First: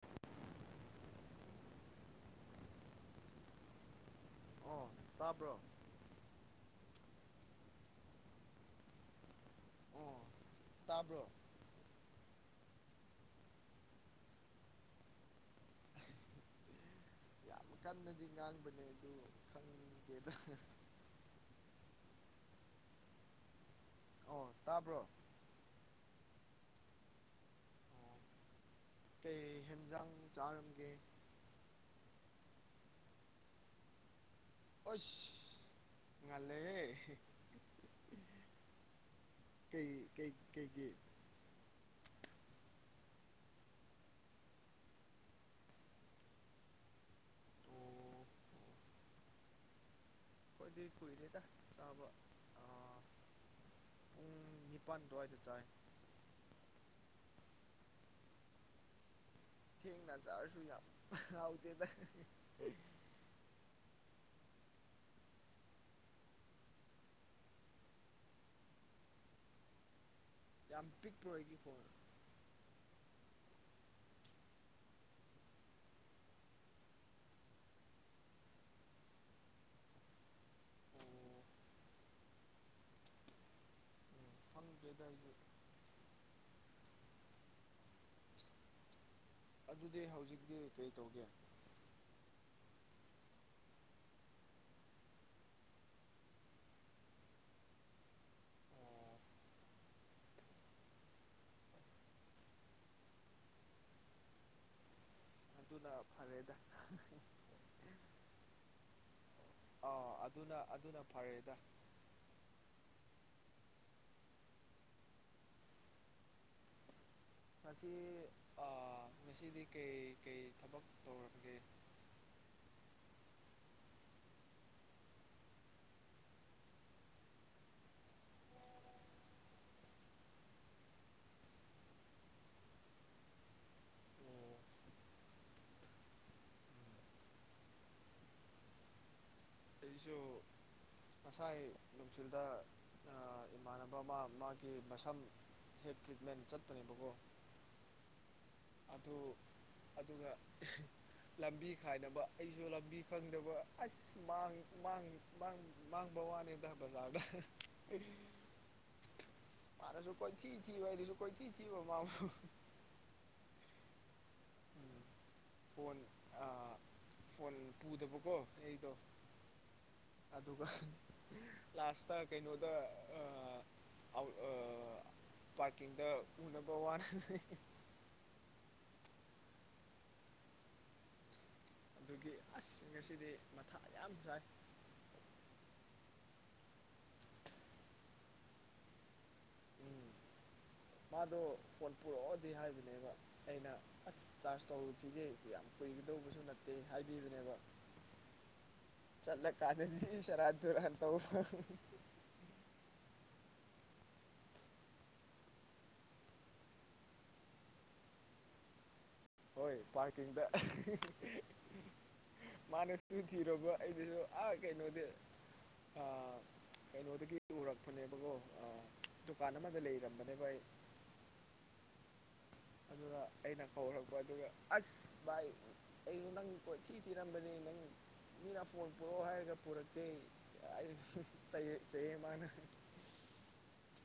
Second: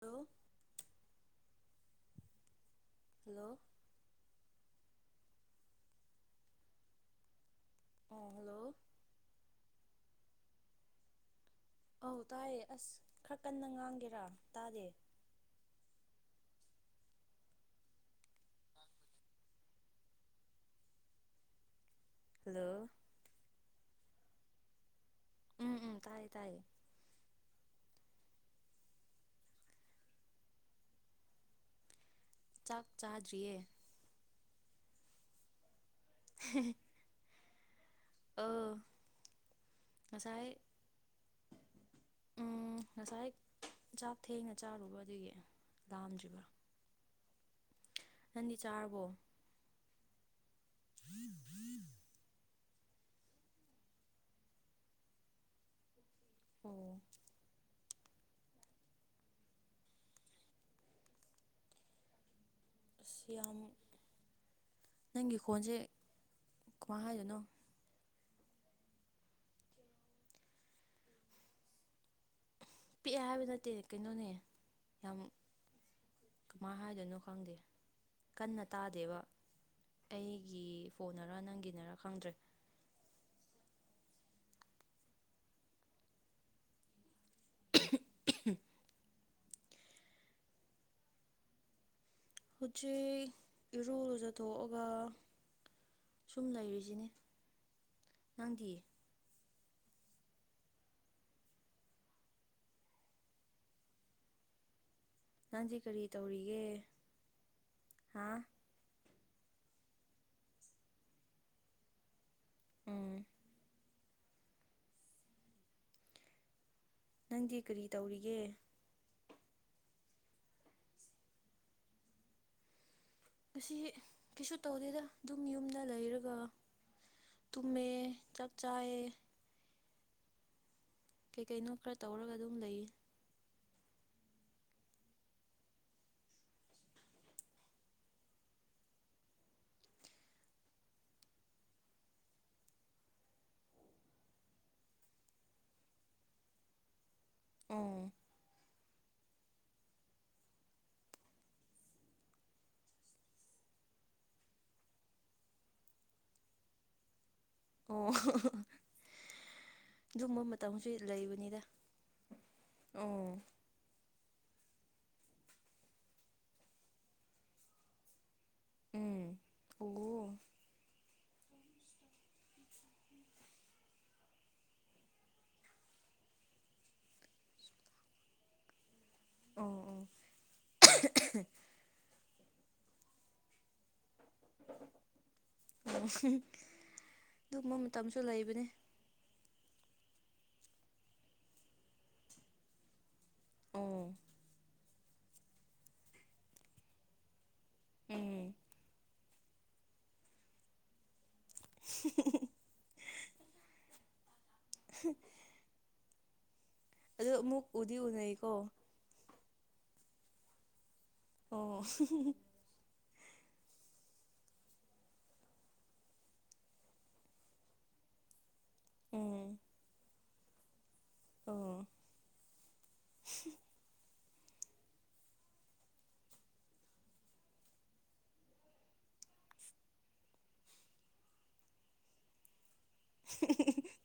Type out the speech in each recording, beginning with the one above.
hello hello hello ꯇꯥꯕ꯭ꯔꯣ ꯑꯥ hello ꯎꯝ ꯇꯥꯕ꯭ꯔꯣ ꯑꯧ ꯇꯥꯏꯌꯦ ꯑꯁ ꯈꯔ ꯀꯟꯅ ꯉꯥꯡꯒꯦꯔꯥ ꯇꯥꯗꯦ ꯀꯟꯅꯗꯤ ꯉꯥꯡꯕꯅꯦ ꯑꯗ ꯈꯪꯗꯦꯗ ꯍꯜꯂꯣ ꯑꯣ ꯇꯥꯕ꯭ꯔꯣ ꯎꯝ ꯎꯝ ꯇꯥꯏꯌꯦ ꯇꯥꯏꯌꯦ ꯑꯣ ꯀꯩ ꯍꯦꯟꯖꯥꯡ ꯆꯥꯔꯝꯒꯦ ꯆꯥꯛ ꯆꯥꯗ꯭ꯔꯤꯌꯦ ꯑꯣꯏꯁ ꯉꯜꯂꯦꯍꯦ ꯑꯥ ꯀꯩ ꯀꯩ ꯉꯁꯥꯏ ꯀꯩꯒꯤ [inaudible] ꯎꯝ ꯉꯁꯥꯏ ꯆꯥꯛ ꯊꯦꯡꯅ ꯆꯥꯔꯨꯕ ꯑꯗꯨꯒꯤ ꯂꯥꯝꯗ꯭ꯔꯤꯕ ꯑꯣ ꯅꯪꯗꯤ ꯆꯥꯔꯕꯣ ꯈꯣꯏꯗꯤ ꯀꯨꯏꯔꯦꯗ ꯆꯥꯕ ꯅꯤꯄꯥꯥꯟ ꯗꯨꯋꯥꯏꯗꯥ ꯆꯥꯏ ꯑꯣ ꯊꯦꯡꯅ ꯆꯥꯔꯁꯨ ꯌꯥꯝ ꯍꯥꯎꯇꯦꯗ ꯊꯤꯌꯥꯝ ꯅꯪꯒꯤ ꯈꯣꯟꯁꯦ ꯀꯨꯃꯥꯏ ꯍꯥꯏꯗꯣꯏꯅꯣ ꯌꯥꯝ ꯄꯤꯛꯄ꯭ꯔꯣ ꯑꯩꯒꯤ ꯈꯣꯟ ꯄꯤꯛꯑꯦ ꯍꯥꯏꯕ ꯅꯠꯇꯦ ꯀꯩꯅꯣꯅꯦ ꯌꯥꯝ ꯀꯃꯥꯏ ꯍꯥꯏꯗꯣꯏꯅꯣ ꯈꯪꯗꯦ ꯀꯟꯅ ꯇꯥꯗꯦꯕ ꯑꯩꯒꯤ ꯑꯣ ꯐꯣꯟꯅꯔ ꯅꯪꯒꯤꯅꯔꯥ ꯈꯪꯗ꯭ꯔꯦ [inaudible] [unintelligible] ꯑꯗꯨꯗꯤ ꯍꯧꯖꯤꯛꯇꯤ ꯀꯩ ꯇꯧꯒꯦ ꯍꯨꯖꯤꯛ ꯏꯔꯨ ꯂꯨꯖꯊꯣꯛꯑꯒꯥ ꯁꯨꯝ ꯂꯩꯔꯤꯖꯤꯅꯤ ꯅꯪꯗꯤ ꯑꯣ ꯅꯪꯗꯤ ꯑꯗꯨꯅ ꯀꯔꯤ ꯐꯔꯦꯗ ꯇꯧꯔꯤꯒꯦ ꯍꯥ ꯑꯣ ꯑꯗꯨꯅ ꯑꯗꯨꯅ ꯐꯔꯦꯗ ꯎꯝ ꯅꯪꯗꯤ ꯀꯔꯤ ꯉꯁꯤ ꯇꯧꯔꯤꯒꯦ ꯑꯥ ꯉꯁꯤꯗꯤ ꯀꯩ ꯀꯩ ꯊꯕꯛ ꯇꯧꯔꯒꯦ ꯉꯁꯤ ꯀꯩꯁꯨ ꯇꯧꯗꯦꯗ ꯑꯗꯨꯝ ꯌꯨꯝꯗ ꯂꯩꯔꯒ ꯇꯨꯝꯃꯦ ꯆꯥꯛ ꯆꯥꯏꯌꯦ ꯀꯩꯀꯩꯅꯣ ꯈꯔ ꯇꯧꯔꯒ ꯑꯗꯨꯝ ꯂꯩꯌꯦ ꯑꯣ ꯑꯩꯖꯨ ꯉꯁꯥꯏ ꯅꯨꯡꯊꯤꯜꯗ ꯑꯥ ꯏꯃꯥꯟꯅꯕ ꯑꯃꯥ ꯃꯥꯒꯤ ꯃꯁꯝ ꯍꯦꯠ ꯇ꯭ꯔꯤꯠꯃꯦꯟ ꯆꯠꯄꯅꯦꯕꯀꯣ ꯑꯣ ꯑꯗꯨ ꯑꯗꯨꯒ ꯂꯝꯕꯤ ꯈꯥꯏꯅꯕ ꯑꯩꯁꯨ ꯂꯝꯕꯤ ꯈꯪꯗꯕ ꯑꯁ ꯃꯥꯡ ꯃꯥꯡ ꯃꯪ ꯃꯥꯡꯕ ꯋꯥꯅꯤꯗ ꯕꯖꯥꯔꯗ ꯑꯣ [unintelligible] ꯃꯥꯅꯁꯨ ꯑꯗꯨꯝꯕ ꯀꯣꯏꯊꯤ ꯊꯤꯕ ꯃꯇꯝꯁꯨ ꯑꯩꯅꯁꯨ ꯀꯣꯏꯊꯤ ꯂꯩꯕꯅꯤꯗ ꯊꯤꯕ ꯃꯥꯐꯨ ꯑꯣ ꯎꯝ ꯐꯣꯟ ꯑꯥ ꯐꯣꯟ ꯄꯨꯗꯕꯀꯣ ꯑꯩꯗꯣ ꯎꯝ ꯑꯣ ꯑꯗꯨꯒ ꯂꯥꯁꯇ ꯀꯩꯅꯣꯗ ꯑꯥ ꯑꯥꯎ ꯑꯥ ꯄꯥꯔꯀꯤꯡꯗ ꯎꯅꯕ ꯋꯥꯅꯦ [unintelligible] ꯑꯣ ꯑꯣ [unintelligible] ꯗꯨꯒꯤ ꯑꯁ ꯉꯁꯤꯗꯤ ꯃꯊꯥ ꯌꯥꯝ ꯁꯥꯏ ꯑꯣ [unintelligible] ꯇꯨꯝꯕ ꯃꯇꯝꯁꯨ ꯂꯩꯕꯅꯦ ꯎꯝ ꯃꯥꯗꯣ ꯐꯣꯟ ꯄꯨꯔꯛꯑꯣꯗꯤ ꯍꯥꯏꯕꯅꯦꯕ ꯑꯩꯅ ꯑꯣ ꯑꯁ ꯆꯥꯔꯖ ꯇꯧꯔꯨꯈꯤꯒꯦ ꯌꯥꯝ ꯀꯨꯏꯒꯗꯧꯕꯁꯨ ꯅꯠꯇꯦ ꯍꯥꯏꯕꯤꯕꯅꯦꯕ ꯎꯝ ꯆꯠꯂ ꯀꯥꯟꯗꯗꯤ ꯁꯦꯔꯥꯟ ꯇꯨꯔꯥꯟ ꯇꯧꯕ [unintelligible] [unintelligible] ꯑꯗꯣ ꯑꯃꯨꯛ ꯎꯗꯤ ꯎꯅꯩꯀꯣ ꯍꯣꯏ ꯄꯥꯔꯀꯤꯡꯗ ꯑꯣ ꯃꯥꯅ [inaudible] ꯊꯤꯔꯨꯕ ꯑꯩꯗꯨꯁꯨ ꯑꯥ ꯀꯩꯅꯣꯗꯤ ꯑꯥ ꯀꯩꯅꯣꯗꯒꯤ ꯎꯔꯛꯄꯅꯦꯕꯀꯣ ꯑꯥ ꯎꯝ ꯗꯨꯀꯥꯟ ꯑꯃꯥꯗ ꯂꯩꯔꯝꯕꯅꯦꯕ ꯑꯩ ꯑꯣ ꯑꯗꯨꯗ ꯑꯩꯅ ꯀꯧꯔꯛ ꯄ ꯑꯗꯨꯒ ꯑꯁ ꯚꯥꯏ ꯑꯩꯅꯣ ꯅꯪ ꯀꯣꯊꯤ ꯊꯤꯔꯝꯕꯅꯦ ꯅꯪ ꯃꯤꯅ ꯐꯣꯟ ꯄꯨꯔꯛꯑꯣ ꯍꯥꯏꯔꯒ ꯄꯨꯔꯛꯇꯦ ꯑꯩꯁꯨ ꯆꯩ ꯆꯩꯌꯦ ꯃꯥꯅ [unintelligible]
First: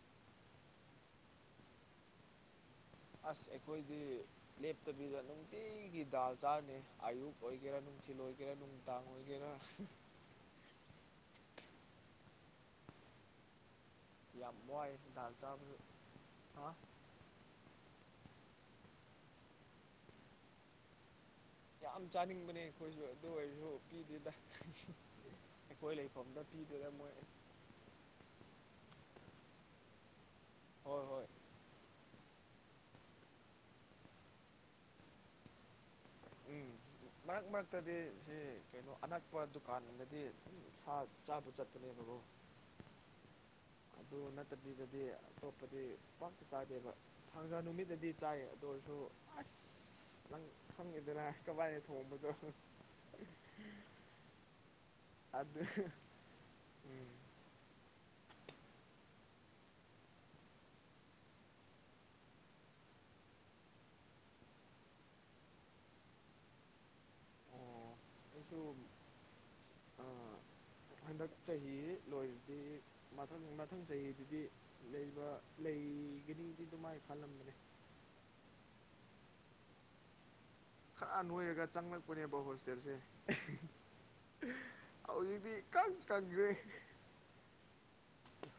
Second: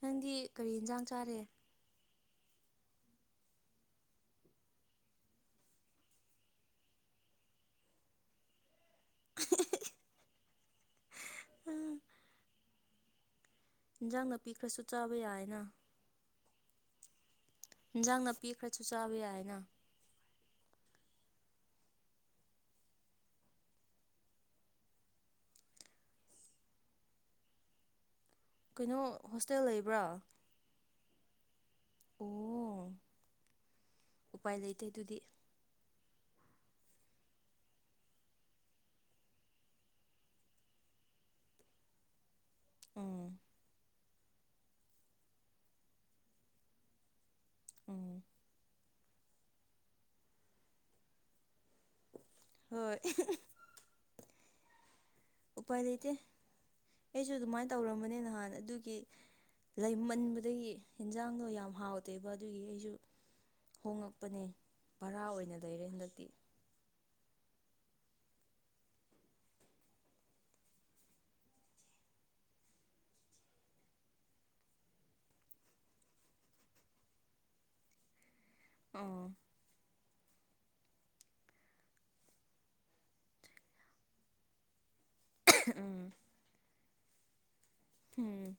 ꯅꯪꯗꯤ ꯀꯔꯤ ꯏꯟꯖꯥꯡ ꯆꯥꯔꯦ ꯑꯁ ꯑꯩꯈꯣꯏꯗꯤ ꯂꯦꯞꯇꯕꯤꯗ ꯅꯨꯡꯇꯤꯒꯤ ꯗꯥꯜ ꯆꯥꯔꯅꯦ ꯑꯌꯨꯛ ꯑꯣꯏꯒꯦꯔꯥ ꯅꯨꯡꯊꯤꯟ ꯑꯣꯏꯒꯦꯔꯥ ꯅꯨꯡ ꯗꯥꯡ ꯑꯣꯏꯒꯦꯔ ꯑꯥ ꯏꯟꯖꯥꯡ ꯅꯥꯄꯤ ꯌꯥꯝ ꯈ꯭ꯔꯁꯨ ꯋꯥꯏ ꯆꯥꯕ ꯗꯥꯜ ꯌꯥꯏꯅ ꯆꯥꯕꯁꯨ ꯍꯥ ꯏꯟꯖꯥꯡ ꯅꯥꯄꯤꯈ꯭ꯔꯁꯨ ꯆꯥꯕ ꯌꯥꯏꯅ ꯌꯥꯝ ꯆꯥꯅꯤꯡꯕꯅꯦ ꯑꯩꯈꯣꯏꯁꯨ ꯑꯗꯨ ꯑꯣꯏꯔꯁꯨ ꯄꯤꯗꯦꯗꯥ ꯑꯩꯈꯣꯏ ꯂꯩꯐꯝꯗ ꯄꯤꯗꯣꯏꯔ ꯃꯣꯏ ꯀꯩꯅꯣ ꯍꯣꯁꯇꯦꯜ ꯂꯩꯕ꯭ꯔꯥ ꯍꯣꯏ ꯍꯣꯏ ꯑꯣ ꯎꯄꯥꯏ ꯂꯩꯇꯦ ꯑꯗꯨꯗꯤ ꯎꯝ [inaudible] ꯃꯔꯛ ꯃꯔꯛꯇꯗꯤ ꯁꯤ ꯀꯩꯅꯣ ꯑꯅꯛꯄ ꯗꯨꯀꯥꯟꯗꯗꯤ ꯁꯥ ꯆꯥꯕ ꯆꯠꯄꯅꯦꯕꯒꫭ ꯎꯝ ꯑꯗꯨ ꯅꯠꯇꯕꯤꯗꯗꯤ ꯑꯇꯣꯞꯄꯗꯤ ꯄꯥꯛ ꯆꯥꯗꯦꯕ ꯊꯥꯡꯖꯥ ꯅꯨꯃꯤꯠꯇꯗꯤ ꯎꯝ ꯆꯥꯏ ꯑꯗꯨ ꯑꯣꯏꯁꯨ ꯑꯁ ꯅꯪ ꯈꯪꯉꯦꯗꯅ ꯀꯃꯥꯏꯅ ꯊꯣꯡꯕꯗꯣ ꯍꯣꯏ ꯑꯗꯨ ꯎꯄꯥꯏ ꯂꯩꯇꯦ ꯎꯝ ꯑꯩꯁꯨ ꯑꯗꯨꯃꯥꯏ ꯇꯧꯔꯝꯕꯅꯦ ꯅꯍꯥꯟ ꯑꯗꯨꯒꯤ ꯂꯩꯃꯟꯕꯗꯒꯤ ꯌꯦꯟꯖꯥꯡꯗꯣ ꯌꯥꯝ ꯍꯥꯎꯇꯦꯕ ꯑꯗꯨꯒꯤ ꯑꯩꯁꯨ ꯍꯣꯉꯛꯄꯅꯦ ꯚꯔꯥ ꯑꯣꯏꯅ ꯂꯩꯔꯦ ꯍꯟꯗꯛꯇꯤ ꯑꯩꯁꯨꯝ [inaudible] ꯍꯟꯗꯛ ꯆꯍꯤ ꯂꯣꯏꯔꯗꯤ ꯃꯊꯪ ꯃꯊꯪ ꯆꯍꯤꯗꯗꯤ ꯂꯩꯕ ꯂꯩꯒꯅꯤꯗꯤ ꯗꯨꯃꯥꯏ ꯈꯜꯂꯝꯕꯅꯦ ꯑꫭ ꯈꯔ ꯅꯣꯏꯔꯒ ꯆꯪꯂꯛꯄꯅꯦꯕ ꯍꯣꯁꯇꯦꯜꯁꯦ ꯍꯧꯖꯤꯛꯇꯤ ꯏꯀꯪ ꯎꯝ ꯀꯪꯈ꯭ꯔꯦ ꯎꯝ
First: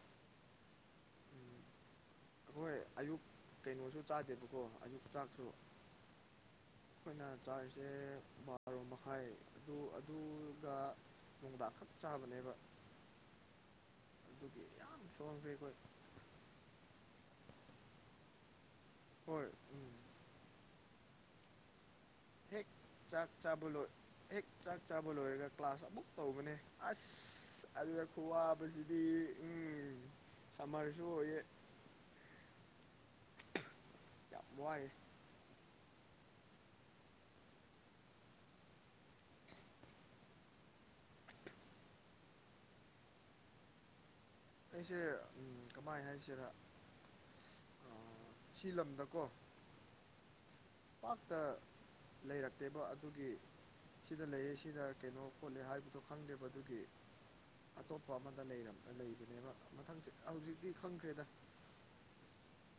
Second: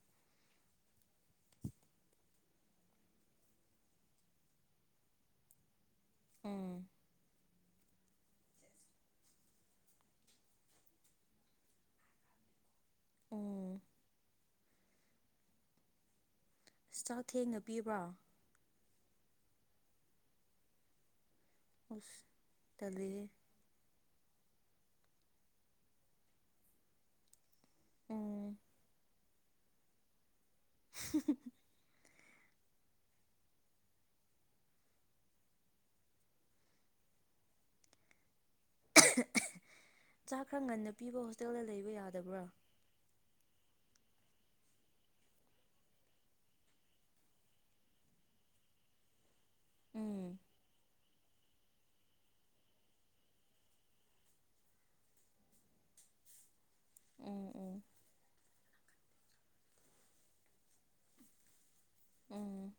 ꯑꯩꯈꯣꯏ ꯑꯌꯨꯛ ꯀꯩꯅꯣꯁꯨ ꯆꯥꯗꯦꯕꯀꯣ ꯑꯌꯨꯛ ꯆꯥꯛꯁꯨ ꯎꯝ ꯑꯩꯈꯣꯏꯅ ꯆꯥꯔꯤꯁꯦ ꯕꯥꯔꯣ ꯃꯈꯥꯏ ꯑꯗꯨ ꯑꯗꯨꯒ ꯅꯨꯡꯗ ꯈꯛ ꯆꯥꯕꯅꯦꯕ ꯎꯝ ꯑꯗꯨꯒꯤ ꯌꯥꯝ ꯁꯣꯟꯈ꯭ꯔꯦ ꯈꯣꯏ ꯆꯥꯛ ꯊꯦꯡꯅ ꯄꯤꯕ꯭ꯔꯣ ꯍꯣꯏ ꯎꯝ ꯑꯁ ꯍꯦꯛ ꯇꯜꯂꯤꯍꯦ ꯆꯥꯛ ꯆꯥꯕ ꯂꯣꯏ ꯍꯦꯛ ꯆꯥꯛ ꯆꯥꯕ ꯂꯣꯏꯔꯒ ꯀ꯭ꯂꯥꯁ ꯑꯃꯨꯛ ꯇꯧꯕꯅꯦ ꯑꯁ ꯑꯗꯨꯗ ꯈꯨ ꯎꯝ ꯋꯥꯕꯁꯤꯗꯤ ꯎꯪ ꯁꯝꯃꯔꯁꯨ ꯑꯣꯏꯌꯦ ꯌꯥꯝ ꯋꯥꯏꯑꯦ ꯆꯥꯛ ꯈꯔ ꯉꯟꯅ ꯄꯤꯕ ꯍꯣꯁꯇꯦꯜꯗ ꯂꯩꯕ ꯌꯥꯗꯕ꯭ꯔꯥ ꯑꯩꯁꯦ ꯎꯝ ꯀꯃꯥꯏ ꯍꯥꯏꯁꯤꯔꯥ ꯁꯤ ꯂꯝꯗꯀꯣ ꯎꯝ ꯄꯥꯛꯇ ꯂꯩꯔꯛꯇꯦꯕ ꯑꯗꯨꯒꯤ ꯁꯤꯗ ꯂꯩꯌꯦ ꯁꯤꯗ ꯀꯩꯅꯣ ꯈꯣꯠꯂꯦ ꯍꯥꯏꯕꯗꯣ ꯈꯪꯗꯦꯕ ꯑꯗꯨꯒꯤ ꯎꯝ ꯎꯝ ꯑꯇꯣꯞꯄ ꯑꯃꯗ ꯂꯩꯕꯅꯦꯕ ꯃꯊꯪ ꯍꯧꯖꯤꯛꯇꯤ ꯈꯪꯈ꯭ꯔꯦꯗ ꯎꯝ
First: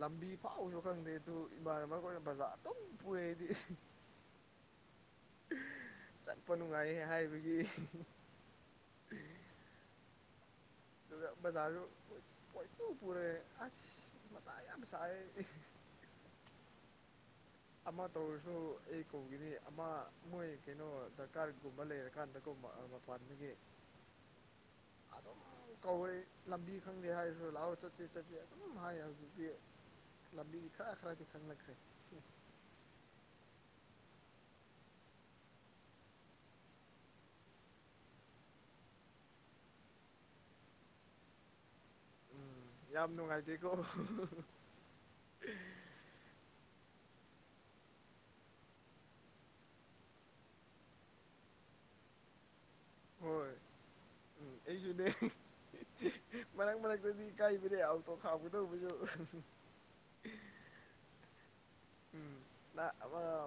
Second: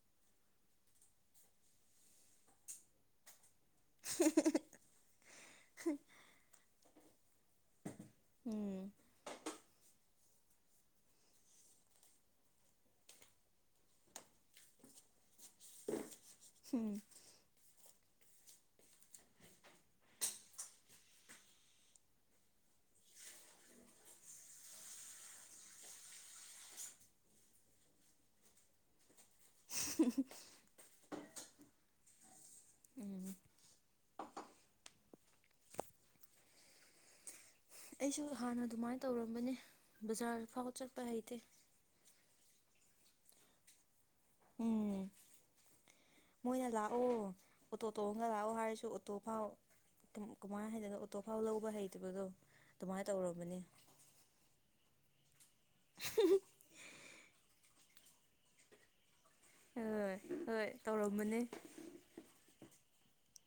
ꯂꯝꯕꯤ ꯐꯥꯎꯁꯨ ꯈꯪꯗꯦ ꯑꯗꯨ ꯏꯃꯥꯟꯅꯕ ꯑꯣꯏꯅ ꯕꯖꯥꯔ ꯑꯗꯨꯝ ꯄꯨꯌꯦ ꯑꯩꯗꯤ [unintelligible] ꯆꯠꯄ ꯅꯨꯡꯉꯥꯏꯌꯦ ꯍꯥꯏꯕꯒꯤ ꯎꯝ ꯑꯗꯨꯒ ꯕꯖꯥꯔꯁꯨ ꯄꯣꯏꯠꯇꯨ ꯄꯨꯔꯦ ꯑꯁ ꯃꯇꯥ ꯌꯥꯝ ꯁꯥꯏ ꯑꯩꯗꯤ ꯎꯝ ꯑꯃ ꯇꯧꯔꯁꯨ ꯑꯩ ꯀꯧꯈꯤꯅꯤ ꯑꯃ ꯃꯣꯏ ꯀꯩꯅꯣ ꯗꯔꯀꯥꯔꯒꯨꯝꯕ ꯂꯩꯔꯀꯥꯟꯗ ꯀꯧꯕ ꯄꯥꯟꯕꯒꯤ [inaudible] ꯑꯗꯨꯝ ꯀꯧꯋꯦ ꯂꯝꯕꯤ ꯈꯪꯗꯦ ꯍꯥꯏꯔꯁꯨ ꯂꯥꯛꯑꯣ ꯆꯠꯁꯦ ꯆꯠꯁꯦ ꯑꯗꯨꯝ ꯍꯥꯏ ꯍꯧꯖꯤꯛ ꯂꯝꯕꯤ ꯈꯔ ꯈ꯭ꯔꯥꯗꯤ ꯈꯪꯂꯛꯈ꯭ꯔꯦ ꯎꯝ ꯑꯩꯁꯨ ꯍꯥꯟꯅ ꯑꯗꯨꯃꯥꯏꯅ ꯇꯧꯔꯝꯕꯅꯦ ꯕꯖꯥꯔ ꯐꯥꯎꯕ ꯆꯠꯄ ꯍꯩꯇꯦ ꯎꯝ ꯌꯥꯝ ꯅꯨꯡꯉꯥꯏꯇꯦꯀꯣ ꯎꯝ ꯃꯣꯏꯅ ꯂꯥꯛꯑꯣ ꯑꯣꯇꯣ ꯇꯣꯡꯑꯒ ꯂꯥꯛꯑꯣ ꯍꯥꯏꯔꯁꯨ ꯑꯣꯇꯣ ꯐꯥꯎ ꯀꯃꯥꯏꯅ ꯍꯥꯏꯗꯣꯅꯣ ꯑꯣꯇꯣ ꯐꯥꯎ ꯂꯧꯕ ꯍꯩꯇꯕꯗꯣ ꯑꯗꯨꯃꯥꯏꯅ ꯍꯣꯏ ꯇꯧꯔꯝꯕꯅꯤ ꯎꯝ ꯑꯩꯁꯨꯅꯦ ꯃꯔꯛ ꯃꯔꯛꯇꯗꯤ ꯏꯀꯥꯏꯕꯅꯦ ꯑꯣꯇꯣ ꯈꯥꯝꯒꯗꯧꯕꯁꯨ ꯍꯣꯏ ꯇꯧꯔꯝꯃꯅꯤ ꯎꯝ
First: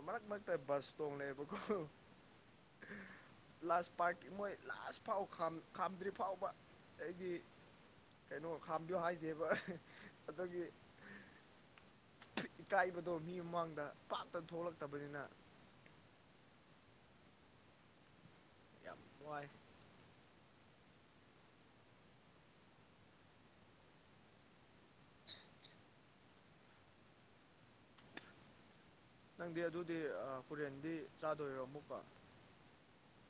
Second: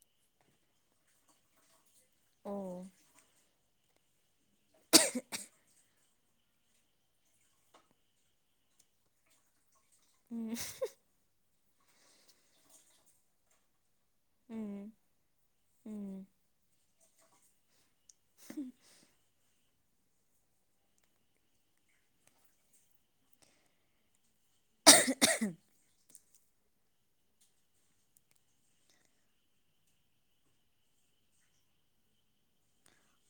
ꯃꯔꯛ ꯃꯔꯛꯇ ꯕꯁ ꯇꯣꯡꯂꯦꯕꯀꯣ ꯑꯣ ꯂꯥꯁ ꯄꯥꯔꯀꯤꯤ ꯃꯣꯏ ꯂꯥꯁ ꯐꯥꯎ ꯈꯥꯝꯗ꯭ꯔꯤ ꯐꯥꯎꯕ ꯑꯩꯗꯤ ꯀꯩꯅꯣ ꯈꯥꯝꯕꯤꯌꯣ ꯍꯥꯏꯗꯦꯕ ꯎꯝ ꯑꯗꯨꯒꯤ ꯏꯀꯥꯏꯕꯗꯣ ꯃꯤ ꯃꯃꯥꯡꯗ ꯄꯥꯛꯇ ꯎꯝ ꯊꯣꯛꯂꯛꯇꯕꯅꯤꯅ ꯎꯝ ꯌꯥꯝ ꯋꯥꯏ [unintelligible] ꯅꯪꯗꯤ ꯑꯗꯨꯗꯤ ꯍꯨꯔꯦꯟꯗꯤ ꯆꯥꯗꯣꯏꯔꯣ ꯑꯃꯨꯛꯀ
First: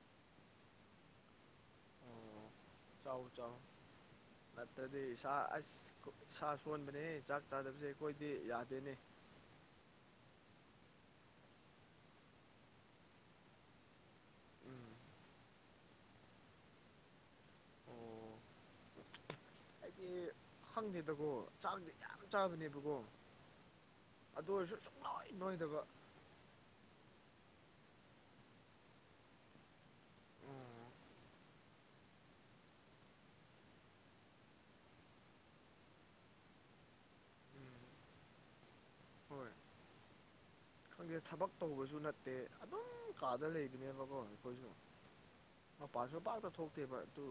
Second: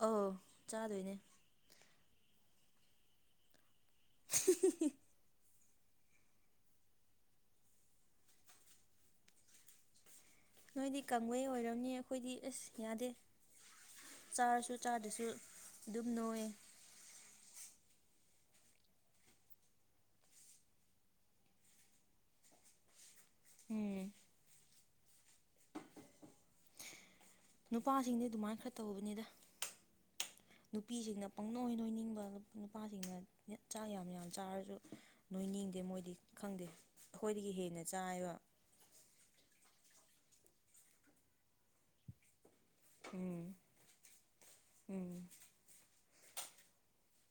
ꯑꯧ ꯆꯥꯗꯣꯏꯅꯦ ꯑꯣ ꯆꯥꯎ ꯆꯥꯎ ꯑꯗꯤ ꯏꯁꯥ ꯑꯁ ꯀꯣ ꯏꯁꯥ ꯁꯣꯟꯕꯅꯦꯍꯦ ꯆꯥꯛ ꯆꯥꯗꯕꯁꯦ ꯑꯩꯈꯣꯏꯗꯤ ꯌꯥꯗꯦꯅꯦ ꯅꯣꯏꯗꯤ ꯀꯡꯕꯩ ꯑꯣꯏꯔꯝꯅꯤ ꯑꯈꯣꯏꯗꯤ ꯑꯁ ꯌꯥꯗꯦ ꯆꯥꯔꯁꯨ ꯎꯝ ꯆꯥꯗ꯭ꯔꯁꯨ ꯑꯗꯨꯝ ꯅꯣꯏꯑꯦ ꯑꯣ [unintelligible] ꯑꯩꯗꯤ ꯈꯪꯗꯦꯗꯀꯣ ꯆꯥꯛꯗꯤ ꯌꯥꯝ ꯆꯥꯕꯅꯦꯕꯀꯣ ꯎꯝ ꯑꯗꯨ ꯑꯣꯏꯔꯁꯨ ꯁꯨꯡꯅꯣꯏ ꯅꯣꯏꯗꯕ ꯅꯨꯄꯥꯁꯤꯡꯗꯤ ꯑꯗꯨꯃꯥꯏ ꯈꯔ ꯇꯧꯕꯅꯤꯗ ꯎꯝ ꯅꯨꯄꯤꯁꯤꯡꯅ ꯄꯪꯅꯣꯏ ꯅꯣꯏꯅꯤꯡꯕ ꯅꯨꯞ ꯅꯨꯄꯥꯁꯤꯡꯅ ꯆꯥꯛ ꯌꯥꯝ ꯌꯥꯝ ꯆꯥꯔꯁꯨ ꯅꯣꯏꯅꯤꯡꯗꯦ ꯃꯣꯏꯗꯤ ꯈꯪꯗꯦ ꯑꯈꯣꯏꯗꯒꯤ ꯍꯦꯟꯅ ꯎꯝ ꯆꯥꯏꯑꯦꯕ ꯍꯣꯏ ꯈꯪꯗꯦ ꯊꯕꯛ ꯇꯧꯕꯁꯨ ꯅꯠ ꯇꯦ ꯑꯗꯨꯝ ꯎꯝ ꯀꯥꯗ ꯂꯩꯕꯅꯦꯕꯀꯣ ꯑꯩꯈꯣꯏꯁꯨ ꯎꯝ ꯃꯄꯥꯥꯟꯁꯨ ꯄꯥꯛꯅ ꯊꯣꯛꯇꯦꯕ ꯑꯗꯨ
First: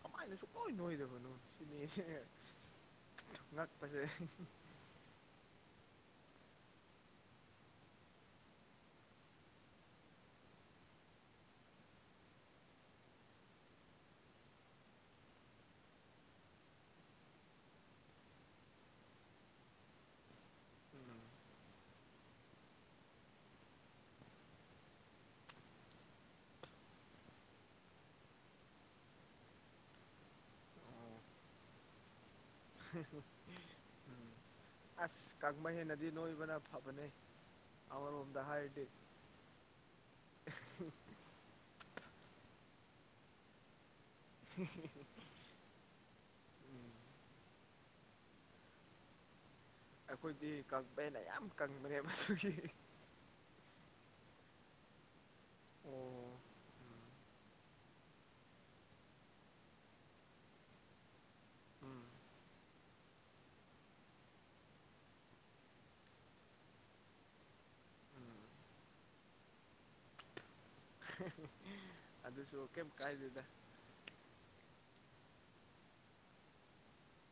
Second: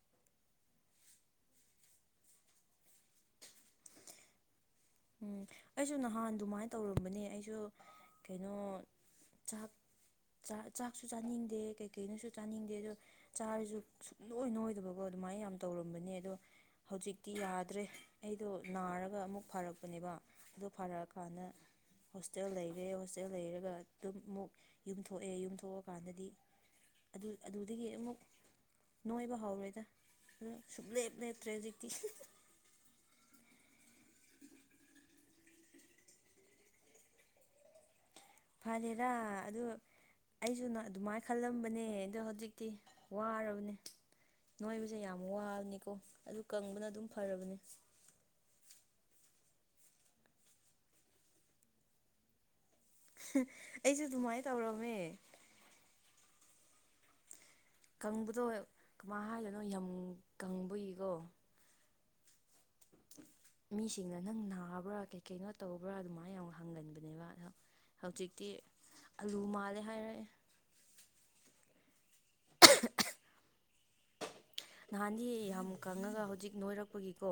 ꯀꯃꯥꯏꯅ ꯁꯨꯡꯅꯣꯏ ꯅꯣꯏꯗꯕꯅꯣ [unintelligible] [unintelligible] ꯉꯥꯛꯄꯁꯦ [unintelligible] ꯎꯝ ꯑꯩꯁꯨ ꯅꯍꯥꯟ ꯑꯗꯨꯃꯥꯏ ꯇꯧꯔꯝꯕꯅꯦ ꯑꯩꯁꯨ ꯀꯩꯅꯣ ꯆꯥꯛ ꯆꯥꯛ ꯆꯥꯛꯁꯨ ꯆꯥꯅꯤꯡꯗꯦ ꯀꯩ ꯀꯩꯅꯣꯁꯨ ꯆꯥꯅꯤꯡꯗꯦ ꯑꯗꯣ ꯆꯥꯔꯁꯨ ꯁꯨꯡꯅꯣꯏ ꯅꯣꯏꯗꯕꯀꯣ ꯑꯗꯨꯃꯥꯏ ꯌꯥꯝ ꯇꯧꯔꯝꯕꯅꯦ ꯑꯗꯣ ꯍꯧꯖꯤꯛꯇꯤ ꯌꯥꯗ꯭ꯔꯦ ꯑꯩꯗꯣ ꯅꯥꯔꯒ ꯑꯃꯨꯛ ꯐꯔꯛ ꯄꯅꯦꯕ ꯑꯗꯨ ꯎꯝ ꯐꯔꯛꯑꯀꯥꯟꯗ ꯍꯣꯁꯇꯦꯜ ꯂꯩꯔꯦ ꯍꯣꯁꯇꯦꯜ ꯂꯩꯔꯒ ꯑꯗꯨꯝ ꯃꯨꯛ ꯌꯨꯝꯊꯣꯛꯑꯦ ꯌꯨꯝꯊꯣꯛꯑꯀꯥꯟꯗꯗꯤ ꯑꯗꯨ ꯑꯗꯨꯗꯒꯤ ꯑꯃꯨꯛ ꯅꯣꯏꯕ ꯍꯧꯔꯦꯗ ꯑꯗꯨ ꯑꯣ ꯁꯨꯡꯂꯦꯞ ꯂꯦꯞꯇ꯭ꯔꯦ ꯍꯧꯖꯤꯛꯇꯤ [unintelligible] [unintelligible] ꯑꯁ ꯀꯪꯕ ꯍꯦꯟꯅꯗꯤ ꯅꯣꯏꯕꯅ ꯐꯕꯅꯦ ꯑꯃꯔꯣꯝꯗ ꯍꯥꯏ ꯐꯗꯦꯗ ꯑꯗꯨ ꯑꯩꯁꯨꯅ ꯑꯗꯨꯃꯥꯏ ꯈꯜꯂꯝꯕꯅꯦ ꯑꯗꯣ ꯍꯧꯖꯤꯛꯇꯤ ꯋꯥꯔꯕꯅꯦ ꯅꯣꯏꯕꯁꯦ ꯌꯥꯝ ꯋꯥꯕꯅꯤꯀꯣ ꯑꯗꯨ ꯀꯪꯕꯅ ꯎꯝ ꯑꯗꯨꯝ ꯐꯔꯕꯅꯦ ꯑꯩꯈꯣꯏꯗꯤ ꯀꯥꯡꯄꯩꯅ ꯌꯥꯝ ꯀꯪꯕꯅꯦꯕ ꯑꯗꯨꯒꯤ [unintelligible] ꯑꯩꯁꯨ ꯑꯗꯨꯃꯥꯏ ꯇꯧꯔꯝꯃꯦ ꯑꯣ ꯀꯪꯕꯗꯣ ꯀꯃꯥꯏ ꯍꯥꯏꯗꯣꯏꯅꯣ ꯌꯥꯝ ꯀꯪꯕꯒꯤꯀꯣ ꯎꯝ ꯃꯤꯁꯤꯡꯅ ꯅꯪ ꯅꯥꯕ꯭ꯔꯥ ꯀꯩ ꯀꯩꯅꯣ ꯇꯧꯕ꯭ꯔꯥ ꯑꯗꯨꯃꯥꯏ ꯌꯥꯝ ꯍꯪꯒꯟꯕꯅꯦꯕ ꯑꯗꯣ ꯎꯝ ꯍꯧꯖꯤꯛꯇꯤ ꯑꯂꯨ ꯃꯥꯜꯂꯦ ꯍꯥꯏꯔꯛꯑꯦ [unintelligible] ꯑꯗꯨꯁꯨ ꯀꯩꯝ ꯀꯥꯏꯗꯦꯗ ꯅꯍꯥꯟꯗꯤ ꯌꯥꯝ ꯀꯪꯉꯒ ꯍꯧꯖꯤꯛ ꯅꯣꯏꯔꯛꯄꯒꯤꯀꯣ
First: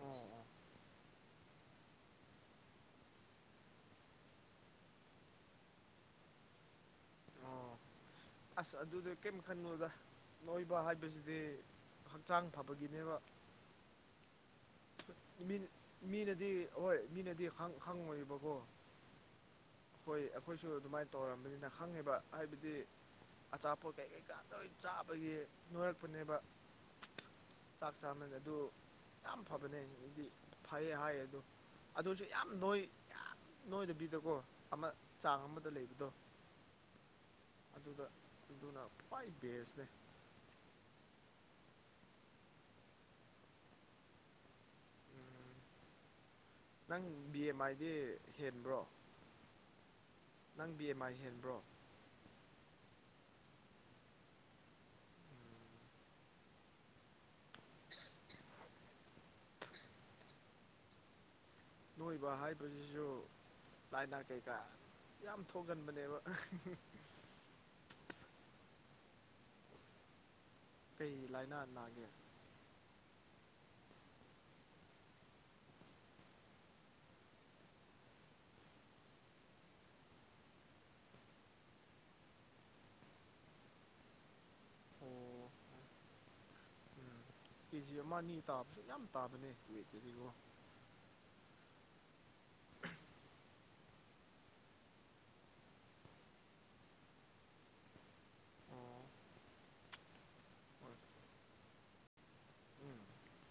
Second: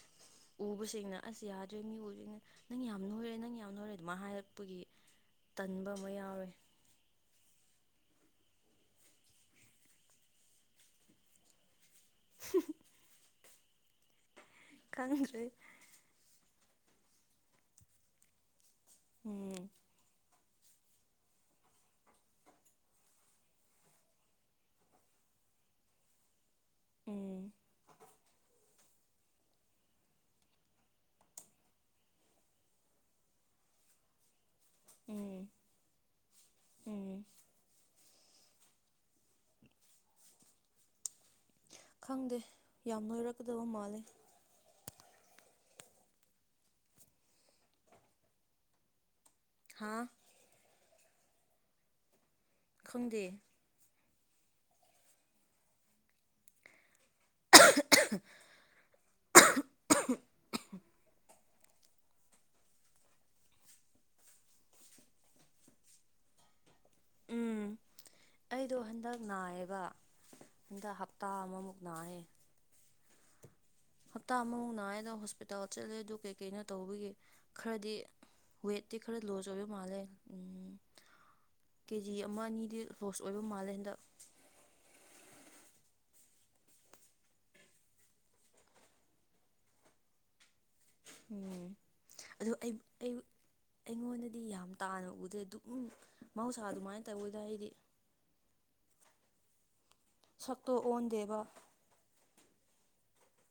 ꯑꯣ ꯑꯣ ꯎꯕꯁꯤꯡꯅ ꯑꯁ ꯌꯥꯗ꯭ꯔꯦ ꯃꯤ ꯎꯕꯖꯤꯡꯅ ꯅꯪ ꯌꯥꯝ ꯅꯣꯏꯔꯦ ꯅꯪ ꯌꯥꯝ ꯅꯣꯏꯔꯦ ꯑꯗꯨꯃꯥꯢ ꯍꯥꯏꯔꯛꯄꯒꯤ ꯇꯟꯕ ꯑꯃ ꯌꯥꯎꯔꯦ ꯑꯣ ꯑꯁ ꯑꯗꯨꯗ ꯀꯩꯝ ꯈꯟꯅꯣꯗ ꯅꯣꯏꯕ ꯍꯥꯏꯕꯁꯤꯗꯤ ꯍꯛꯆꯥꯡ ꯐꯕꯒꯤꯅꯦꯕ [unintelligible] ꯈꯪꯗ꯭ꯔꯦ ꯃꯤ ꯃꯤꯅꯗꯤ ꯍꯣꯏ ꯃꯤꯅꯗꯤ ꯈꯪ ꯈꯪꯉꯣꯏꯑꯕꯀꯣ ꯎꯝ ꯍꯣꯏ ꯑꯩꯈꯣꯏꯁꯨ ꯑꯗꯨꯃꯥꯏ ꯇꯧꯔꯝꯕꯅꯤꯅ ꯈꯪꯉꯦꯕ ꯍꯥꯏꯕꯗꯤ ꯑꯆꯥꯄꯣꯠ ꯀꯩ ꯀꯩꯀꯥ ꯂꯣꯏ ꯆꯥꯕꯒꯤ ꯅꯣꯏꯔꯛꯄꯅꯦꯕ ꯎꯝ [unintelligible] ꯆꯥꯛ ꯆꯥꯅꯅ ꯑꯗꯨ ꯌꯥꯝ ꯐꯕꯅꯦ ꯑꯩꯗꯤ ꯐꯩꯌꯦ ꯍꯥꯏꯌꯦ ꯑꯗꯨ ꯑꯗꯨꯁꯨ ꯌꯥꯝ ꯅꯣꯏ ꯌꯥꯝ ꯅꯣꯏꯗꯕꯤꯗꯀꯣ ꯑꯃ ꯆꯥꯡ ꯎꯝ ꯑꯃꯗ ꯂꯩꯕꯗꯣ ꯎꯝ ꯑꯗꯨꯒ ꯑꯗꯨꯅ ꯈ꯭ꯋꯥꯏ ꯕꯦꯁꯅꯦ ꯈꯪꯗꯦ ꯌꯥꯝ ꯅꯣꯏꯔꯛꯀꯗꯕ ꯃꯥꯜꯂꯦ ꯎꯝ ꯅꯪ ꯕꯤ ꯑꯦꯝ ꯑꯥꯏꯗꯤ ꯍꯦꯟꯕ꯭ꯔꯣ ꯍꯥꯥ ꯅꯪ ꯕꯤ ꯑꯦꯝ ꯃꯥꯏ ꯍꯦꯟꯕ꯭ꯔꯣ ꯈꯪꯗꯦ [unintelligible] ꯅꯣꯏꯕ ꯍꯥꯏꯕꯖꯤꯖꯨ ꯂꯥꯏꯅꯥ ꯀꯩꯀꯥ ꯌꯥꯝ ꯊꯣꯛꯒꯟꯕꯅꯦꯕ ꯎꯝ ꯑꯩꯗꯣ ꯍꯟꯗꯥꯛ ꯅꯥꯏꯌꯦꯕ ꯍꯟꯗꯥꯛ ꯀꯩ ꯍꯞꯇꯥ ꯂꯥꯏꯅꯥ ꯑꯃꯃꯨꯛ ꯅꯥꯒꯦ ꯅꯥꯏꯌꯦ ꯍꯞꯇꯥ ꯑꯃꯃꯨꯛ ꯅꯥꯏꯌꯦ ꯑꯗꯣ ꯍꯣꯁꯄꯤꯇꯥꯜ ꯆꯠꯂꯦ ꯑꯗꯨ ꯀꯩꯀꯩꯅꯣ ꯇꯧꯕꯒꯤ ꯈꯔꯗꯤ ꯋꯦꯠꯇꯤ ꯈꯔ ꯂꯣꯁ ꯑꯣꯏꯕ ꯃꯥꯜꯂꯦ ꯎꯝ ꯀꯦ ꯖꯤ ꯑꯃ ꯑꯅꯤꯗꯤ ꯂꯣꯁ ꯑꯣꯏꯕ ꯃꯥꯜꯂꯦ ꯍꯟꯗꯛ ꯑꯣ [unintelligible] ꯎꯝ ꯀꯦꯖꯤ ꯑꯃ ꯑꯅꯤ ꯇꯥꯕꯁꯨ ꯌꯥꯝ ꯇꯥꯕꯅꯦ ꯋꯦꯠꯇꯗꯤꯀꯣ ꯎꯝ ꯑꯗꯨ ꯑꯩ ꯑꯩ ꯑꯩꯉꯣꯟꯗꯗꯤ ꯌꯥꯝ ꯇꯥꯅ ꯎꯗ꯭ꯔꯦ ꯑꯗꯨꯝ ꯃꯍꯧꯁꯥ ꯑꯗꯨꯃꯥꯏ ꯇꯧꯋꯦꯗ ꯑꯩꯗꯤ ꯑꯣ ꯁꯛꯇꯣ ꯍꯣꯏ ꯑꯣꯟꯗꯦꯕ ꯎꯝ